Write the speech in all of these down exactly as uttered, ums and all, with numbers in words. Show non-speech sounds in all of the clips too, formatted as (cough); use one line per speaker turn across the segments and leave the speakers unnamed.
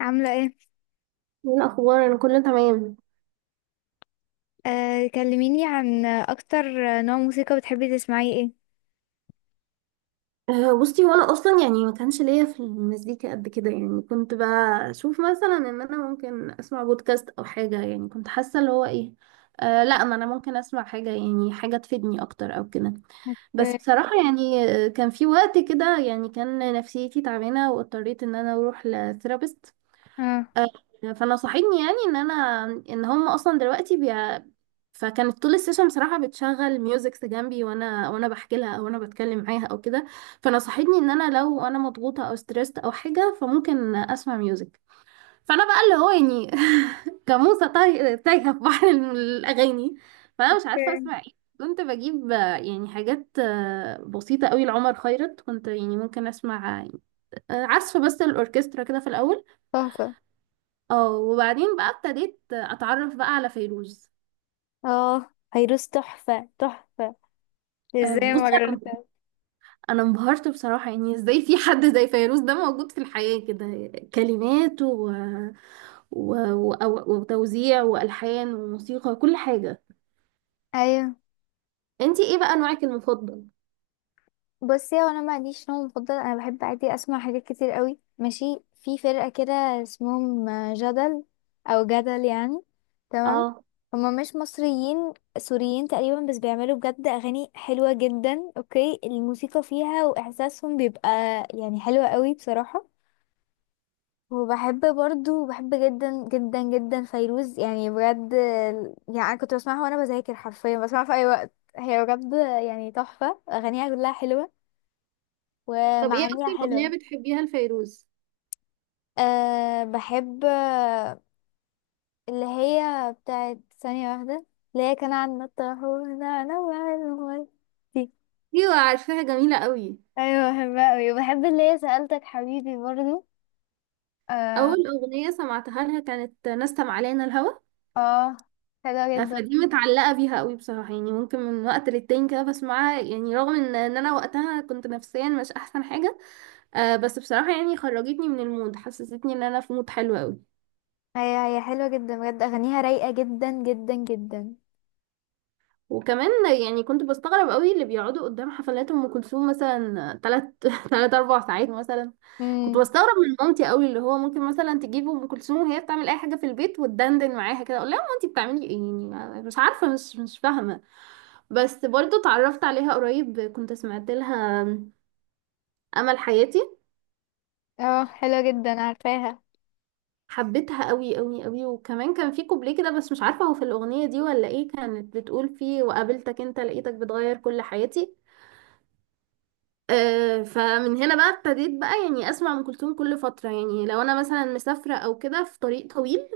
عاملة ايه؟
ايه الاخبار، انا كله تمام.
آه، كلميني عن اكتر نوع موسيقى بتحبي تسمعيه ايه؟
أه بصي، وانا اصلا يعني ما كانش ليا في المزيكا قد كده، يعني كنت بشوف مثلا ان انا ممكن اسمع بودكاست او حاجه، يعني كنت حاسه اللي هو ايه. أه لا، ما انا ممكن اسمع حاجه، يعني حاجه تفيدني اكتر او كده. بس
اوكي.
بصراحه يعني آه، كان في وقت كده يعني كان نفسيتي تعبانه واضطريت ان انا اروح لثيرابيست.
اه.
آه، فنصحتني يعني ان انا، ان هم اصلا دلوقتي بي... فكانت طول السيشن بصراحه بتشغل ميوزكس جنبي وانا وانا بحكي لها، او انا بتكلم معاها او كده. فنصحتني ان انا لو انا مضغوطه او ستريسد او حاجه فممكن اسمع ميوزك. فانا بقى اللي هو يعني (laughs) كموسه تايه تايهة في بحر الاغاني، فانا مش عارفه
اوكي.
اسمع ايه. كنت بجيب آه، يعني حاجات آه، بسيطه قوي لعمر خيرت، كنت يعني ممكن اسمع آه، عزف بس الاوركسترا كده في الاول.
تحفة.
اه وبعدين بقى ابتديت اتعرف بقى على فيروز.
اه، فيروز تحفة تحفة.
آه،
ازاي
بصي،
ما
انا
جربتها؟
انا انبهرت بصراحه، يعني ازاي في حد زي فيروز ده موجود في الحياه كده، كلمات و... و... و... وتوزيع والحان وموسيقى، كل حاجه.
ايوه،
انتي ايه بقى نوعك المفضل؟
بصي، هو انا ما عنديش نوع مفضل. انا بحب عادي اسمع حاجات كتير قوي. ماشي. في فرقة كده اسمهم جدل، او جدل يعني. تمام.
اه.
هما مش مصريين، سوريين تقريبا، بس بيعملوا بجد اغاني حلوة جدا. اوكي الموسيقى فيها واحساسهم بيبقى يعني حلوة قوي بصراحة. وبحب برضو، بحب جدا جدا جدا فيروز، يعني بجد. يعني انا كنت بسمعها وانا بذاكر، حرفيا بسمعها في اي وقت، هي بجد يعني تحفة. اغانيها كلها حلوة
طب ايه
ومعانيها
اكتر اغنيه
حلوة.
بتحبيها لفيروز؟
أه بحب آه، اللي هي بتاعت ثانية واحدة، اللي هي كان عندنا الطاحون انا وعلمي، دي.
ايوه، عارفاها، جميله قوي.
ايوه بحبها اوي. وبحب اللي هي سألتك حبيبي برضو. اه.
اول اغنيه سمعتها لها كانت نسم علينا الهوى.
اه حلوة
آه،
جدا.
فدي متعلقة بيها قوي بصراحة، يعني ممكن من وقت للتاني كده بسمعها، يعني رغم ان ان انا وقتها كنت نفسيا مش احسن حاجة. آه بس بصراحة يعني خرجتني من المود، حسستني ان انا في مود حلو قوي.
هي هي حلوة جدا بجد، اغانيها رايقة جدا جدا جدا.
وكمان يعني كنت بستغرب قوي اللي بيقعدوا قدام حفلات ام كلثوم مثلا تلات (laughs) تلات اربع ساعات مثلا. كنت
امم.
بستغرب من مامتي قوي، اللي هو ممكن مثلا تجيب ام كلثوم وهي بتعمل اي حاجه في البيت وتدندن معاها كده، اقول لها مامتي بتعملي ايه؟ يعني مش عارفه، مش مش فاهمه. بس برضو اتعرفت عليها قريب، كنت سمعت لها امل حياتي.
اه حلوة جدا عارفاها.
حبيتها قوي قوي قوي. وكمان كان في كوبليه كده، بس مش عارفه هو في الاغنيه دي ولا ايه، كانت بتقول فيه وقابلتك انت لقيتك بتغير كل حياتي. آه فمن هنا بقى ابتديت بقى يعني اسمع ام كلثوم كل فتره، يعني لو انا مثلا مسافره او كده في طريق طويل،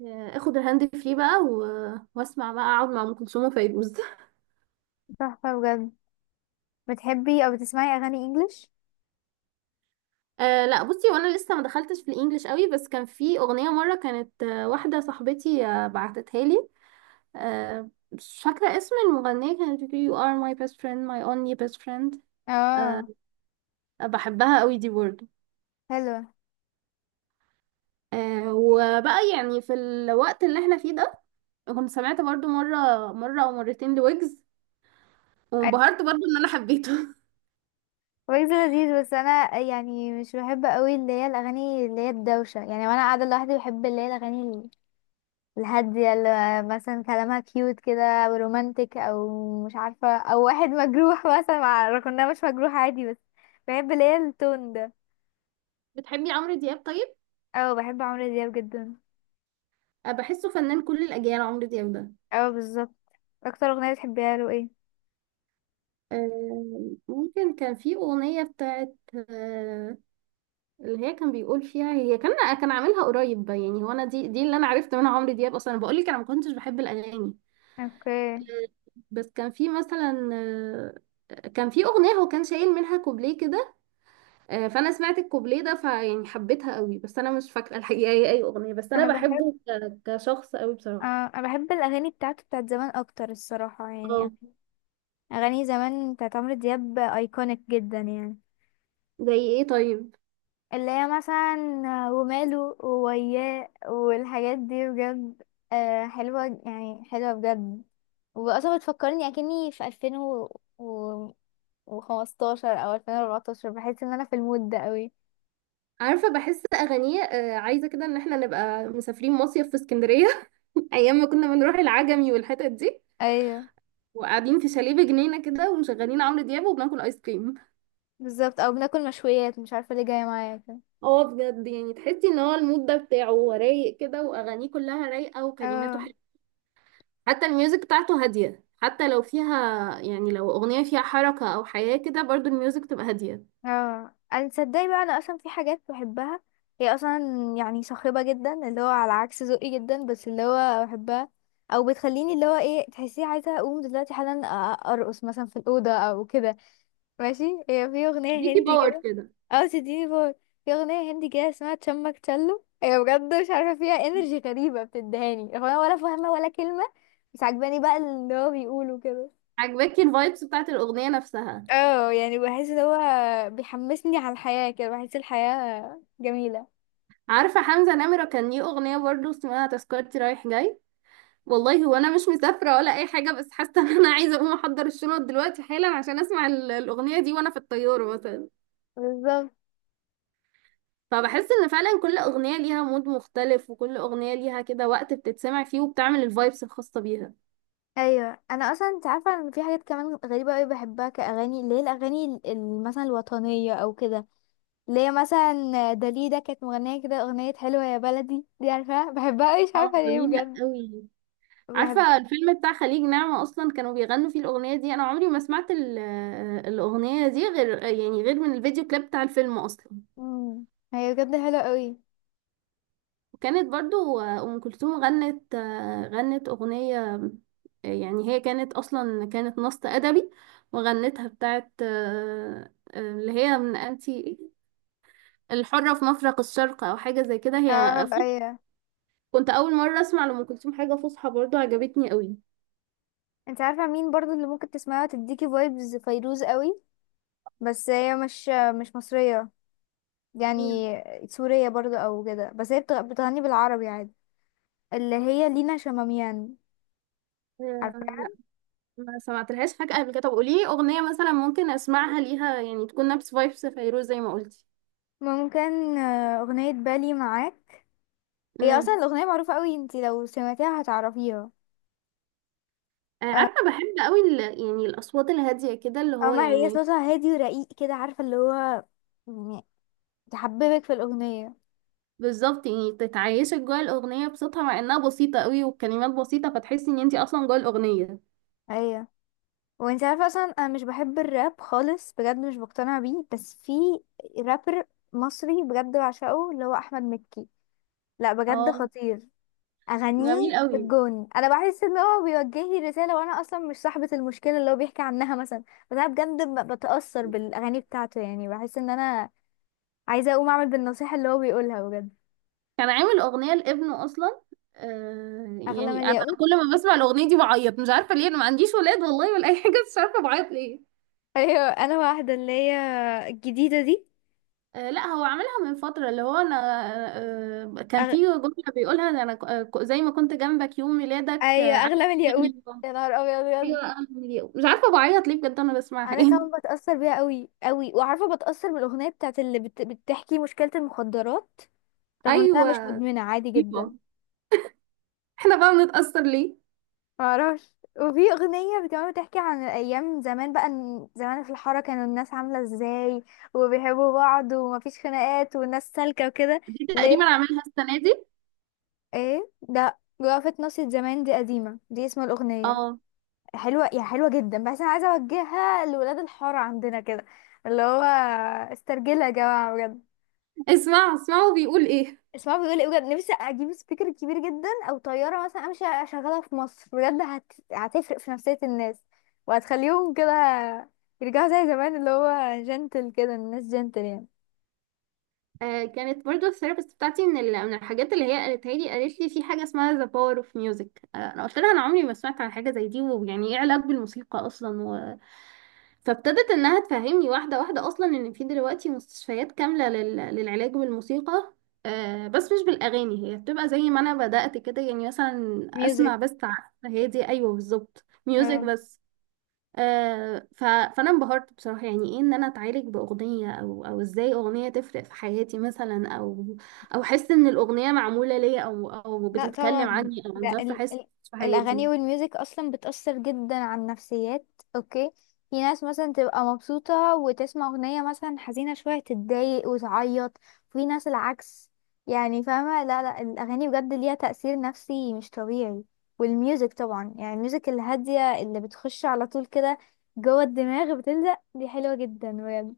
آه اخد الهاند فري بقى و- واسمع بقى، اقعد مع ام كلثوم وفيروز (laughs)
تحفة بجد. بتحبي أو بتسمعي أغاني إنجليش؟
آه لا، بصي، وانا لسه ما دخلتش في الانجليش قوي، بس كان في اغنيه مره كانت آه، واحده صاحبتي آه، بعتتها لي. آه، مش فاكرة اسم المغنية، كانت بتقول you are my best friend my only best friend. آه،
اه.
بحبها قوي دي برضه.
حلوة.
آه، وبقى يعني في الوقت اللي احنا فيه ده كنت سمعت برضه مرة مرة أو مرتين لويجز،
أي.
وانبهرت برضه إن أنا حبيته (laughs)
ويجز لذيذ، بس أنا يعني مش بحب قوي اللي هي الأغاني اللي هي الدوشة يعني. وأنا قاعدة لوحدي بحب اللي هي الأغاني ال- الهادية، اللي مثلا كلامها كيوت كده، أو رومانتك، أو مش عارفة، أو واحد مجروح (laughs) مثلا، مع رغم مش مجروح عادي، بس بحب اللي هي التون ده.
بتحبي عمرو دياب طيب؟
أو بحب عمرو دياب جدا.
آه، بحسه فنان كل الأجيال عمرو دياب ده.
أو بالظبط. أكتر أغنية بتحبيها له إيه؟
آه، ممكن كان في أغنية بتاعت آه، اللي هي كان بيقول فيها، هي كان كان عاملها قريب، يعني هو أنا دي دي اللي أنا عرفت منها عمرو دياب أصلا. أنا بقول لك أنا ما كنتش بحب الأغاني،
اوكي.
بس كان في مثلا آه، كان في اغنيه هو كان شايل منها كوبليه كده. آه، فانا سمعت الكوبليه ده، فيعني حبيتها قوي، بس انا مش فاكره الحقيقه هي اي اغنيه، بس انا
أنا بحب.
بحبه ك- كشخص قوي
آه
بصراحه.
انا بحب الاغاني بتاعته، بتاعت زمان اكتر الصراحه
اه.
يعني. اغاني زمان بتاعت عمرو دياب ايكونيك جدا يعني،
زي ايه طيب؟
اللي هي مثلا آه، وماله ووياه والحاجات دي بجد. آه حلوه يعني حلوه بجد. واصلا بتفكرني اكني في ألفين وخمستاشر او ألفين واربعتاشر، بحس ان انا في المود ده قوي.
عارفه، بحس اغانيه آه، عايزه كده ان احنا نبقى مسافرين مصيف في اسكندريه (laughs) ايام ما كنا بنروح العجمي والحتت دي،
ايوه
وقاعدين في شاليه بجنينه كده، ومشغلين عمرو دياب وبناكل ايس كريم.
بالظبط، او بناكل مشويات، مش عارفه ليه جايه معايا كده.
اه، بجد، يعني تحسي ان هو المود ده بتاعه هو رايق كده، واغانيه كلها رايقه، وكلماته
اه.
حتى الميوزك بتاعته هادية، حتى لو فيها يعني لو أغنية فيها حركة أو حياة كده برضو الميوزك تبقى هادية.
اه انا تصدقي بقى، انا اصلا في حاجات بحبها هي اصلا يعني صاخبه جدا، اللي هو على عكس ذوقي جدا، بس اللي هو بحبها او بتخليني اللي هو ايه، تحسيه عايزه اقوم دلوقتي حالا أ- ارقص مثلا في الاوضه او كده. ماشي. هي في اغنيه
ديكي
هندي
باور
كده،
كده.
او تديني فور. في اغنيه هندي كده اسمها تشمك تشلو، هي بجد مش عارفه فيها انرجي غريبه بتدهاني، هو انا ولا فاهمه ولا كلمه، بس عجباني بقى اللي هو بيقوله كده.
عجباكي الفايبس بتاعت الأغنية نفسها؟
اه يعني بحس ان هو بيحمسني على الحياة كده، بحس الحياة جميلة.
عارفة حمزة نمرة كان ليه أغنية برضو اسمها تذكرتي رايح جاي؟ والله هو أنا مش مسافرة ولا أي حاجة، بس حاسة إن أنا عايزة أقوم أحضر الشنط دلوقتي حالا عشان أسمع ال- الأغنية دي وأنا في الطيارة مثلا.
بالظبط.
فبحس إن فعلا كل أغنية ليها مود مختلف، وكل أغنية ليها كده وقت بتتسمع فيه، وبتعمل الفايبس الخاصة بيها.
ايوه انا اصلا انت عارفه ان في حاجات كمان غريبه قوي بحبها كاغاني، اللي هي الاغاني ال- ال- مثلا الوطنيه او كده. اللي هي مثلا داليدا كانت مغنيه كده، اغنيه حلوه يا بلدي دي عارفاها، بحبها قوي مش
اه،
عارفه ليه
جميلة
بجد.
قوي.
بحب.
عارفة الفيلم بتاع خليج نعمة أصلا كانوا بيغنوا فيه الأغنية دي؟ أنا عمري ما سمعت ال- الأغنية دي غير، يعني غير من الفيديو كليب بتاع الفيلم أصلا.
مم. هي بجد حلوه قوي.
وكانت برضو أم كلثوم غنت غنت أغنية، يعني هي كانت أصلا كانت نص أدبي، وغنتها بتاعت اللي هي من أنتي الحرة في مفرق الشرق أو حاجة زي كده هي.
اه ايوه.
كنت أول مرة أسمع لأم كلثوم حاجة فصحى، برضو عجبتني قوي.
انت عارفه مين برضو اللي ممكن تسمعها تديكي فايبز فيروز قوي، بس هي مش مش مصريه يعني، سورية برضو او كده، بس هي بتغ- بتغني بالعربي عادي. اللي هي لينا شماميان، عارفاها؟
ما سمعتلهاش حاجة قبل كده. طب قولي لي أغنية مثلا ممكن أسمعها ليها يعني تكون نفس فايبس فيروز زي ما قلتي.
ممكن آه، اغنية بالي معاك. هي اصلا
امم.
الاغنية معروفة قوي، انتي لو سمعتيها هتعرفيها.
آه،
آه،
عارفة بحب قوي ال... يعني الأصوات الهادية كده اللي هو
اما هي
يعني
صوتها هادي ورقيق كده، عارفة اللي هو يعني تحببك في الاغنية.
بالظبط يعني تتعيشك جوه الأغنية بصوتها مع إنها بسيطة قوي والكلمات بسيطة، فتحسي إن انتي أصلا جوه الأغنية.
ايوه. وانتي عارفة اصلا انا مش بحب الراب خالص بجد، مش بقتنع بيه، بس في رابر مصري بجد بعشقه، اللي هو احمد مكي. لا بجد
اه،
خطير.
جميل
اغانيه في
قوي.
الجون، انا بحس ان هو بيوجه لي رساله وانا اصلا مش صاحبه المشكله اللي هو بيحكي عنها مثلا، بس انا بجد ب- بتاثر بالاغاني بتاعته. يعني بحس ان انا عايزه اقوم اعمل بالنصيحه اللي هو بيقولها بجد.
كان عامل أغنية لابنه أصلا. آه
اغلى من
يعني أنا
الياقوت.
كل ما بسمع الأغنية دي بعيط، مش عارفة ليه، أنا ما عنديش ولاد والله ولا أي حاجة، بس مش عارفة بعيط ليه.
ايوه انا واحده اللي هي الجديده دي.
آه، لا، هو عملها من فترة، اللي هو انا آه، كان
أغ...
في جملة بيقولها ده انا ك- آه، ك- زي ما كنت جنبك يوم ميلادك،
ايوه
آه، عارف
اغلى من الياقوت،
تفتكرني يوم.
يا نهار ابيض بجد.
ايوه، أنا اليوم. مش عارفة بعيط ليه بجد، انا بسمعها
انا كمان
ايه.
بتاثر بيها قوي قوي. وعارفه بتاثر بالاغنيه بتاعت اللي بت... بتحكي مشكله المخدرات،
(laughs)
رغم ان انا
ايوه.
مش مدمنه عادي جدا.
أيوة. احنا بقى بنتأثر ليه؟
معرفش. وفي أغنية كمان بتحكي عن أيام زمان بقى، إن زمان في الحارة كانوا الناس عاملة ازاي وبيحبوا بعض ومفيش خناقات والناس سالكة وكده.
دي
ليه.
تقريبا عاملها السنة دي.
ايه ده، وقفة ناصية زمان دي قديمة، دي اسم الأغنية.
اه.
حلوة، يا حلوة جدا، بس أنا عايزة أوجهها لولاد الحارة عندنا كده، اللي هو استرجلها يا جماعة بجد.
اسمع اسمعوا بيقول ايه.
اسمها بيقول ايه، بجد نفسي اجيب سبيكر كبير جدا او طياره مثلا امشي اشغلها في مصر، بجد هت... هتفرق في نفسيه الناس، وهتخليهم كده يرجعوا زي زمان اللي هو جنتل كده، الناس جنتل يعني.
آه، كانت برضو الثيرابيست بتاعتي من ال- من الحاجات اللي هي قالتها لي قالت لي في حاجة اسمها ذا باور اوف ميوزك. انا قلت لها انا عمري ما سمعت عن حاجة زي دي، ويعني ايه علاج بالموسيقى اصلا. فابتدت انها تفهمني واحده واحده، اصلا ان في دلوقتي مستشفيات كامله لل... للعلاج بالموسيقى. آه بس مش بالاغاني، هي بتبقى زي ما انا بدات كده يعني مثلا
ميوزك.
اسمع بس ع- هي دي، ايوه بالظبط، ميوزك بس. آه ف... فانا انبهرت بصراحه، يعني ايه ان انا اتعالج باغنيه، او او ازاي اغنيه تفرق في حياتي مثلا، او او احس ان الاغنيه معموله ليا، او او
لا
بتتكلم
طبعا
عني او عن
ده
ظرف
ال
حاسس
ال
في حياتي.
الاغاني والميوزك اصلا بتأثر جدا على النفسيات. اوكي. في ناس مثلا تبقى مبسوطة وتسمع اغنية مثلا حزينة شوية تتضايق وتعيط، وفي ناس العكس يعني، فاهمة؟ لا لا، الاغاني بجد ليها تأثير نفسي مش طبيعي. والميوزك طبعا، يعني الميوزك الهادية اللي بتخش على طول كده جوه الدماغ بتلزق، دي حلوة جدا بجد.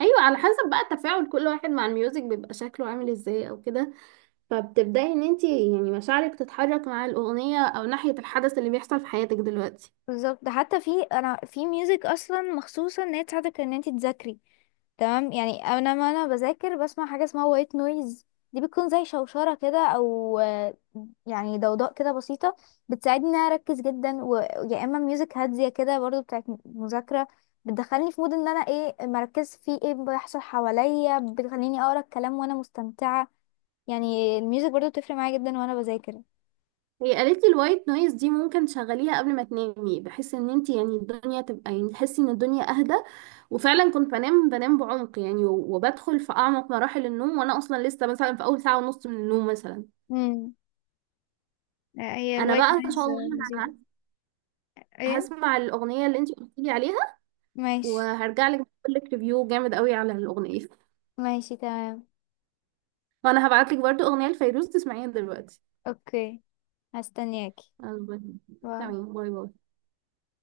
ايوه، على حسب بقى تفاعل كل واحد مع الميوزك بيبقى شكله عامل ازاي او كده، فبتبدأي ان انتي يعني مشاعرك تتحرك مع الأغنية او ناحية الحدث اللي بيحصل في حياتك دلوقتي.
بالظبط، ده حتى في انا في ميوزك اصلا مخصوصه ان هي تساعدك ان انت تذاكري، تمام؟ يعني انا ما انا بذاكر بسمع حاجه اسمها وايت نويز، دي بتكون زي شوشره كده، او آه، يعني ضوضاء كده بسيطه، بتساعدني ان انا اركز جدا. ويا اما ميوزك هاديه كده برضو بتاعت مذاكره بتدخلني في مود ان انا ايه مركز في ايه بيحصل حواليا، بتخليني اقرا الكلام وانا مستمتعه. يعني الميوزك برضو بتفرق معايا جدا وانا بذاكر.
هي قالت لي الوايت نويز دي ممكن تشغليها قبل ما تنامي، بحيث ان انتي يعني الدنيا تبقى يعني تحسي ان الدنيا اهدى. وفعلا كنت بنام بنام بعمق يعني، و- وبدخل في اعمق مراحل النوم وانا اصلا لسه مثلا في اول ساعة ونص من النوم مثلا.
امم. هي
انا
الوايت
بقى ان شاء
نويز
الله
لذيذة.
ه-
ايه.
هسمع الأغنية اللي انتي قلت لي عليها،
ماشي.
وهرجع لك اقول لك ريفيو جامد قوي على الأغنية.
ماشي تمام.
وانا هبعت لك برضو أغنية لفيروز تسمعيها دلوقتي.
اوكي. هستنياكي.
البته.
باي.
تمام، باي باي.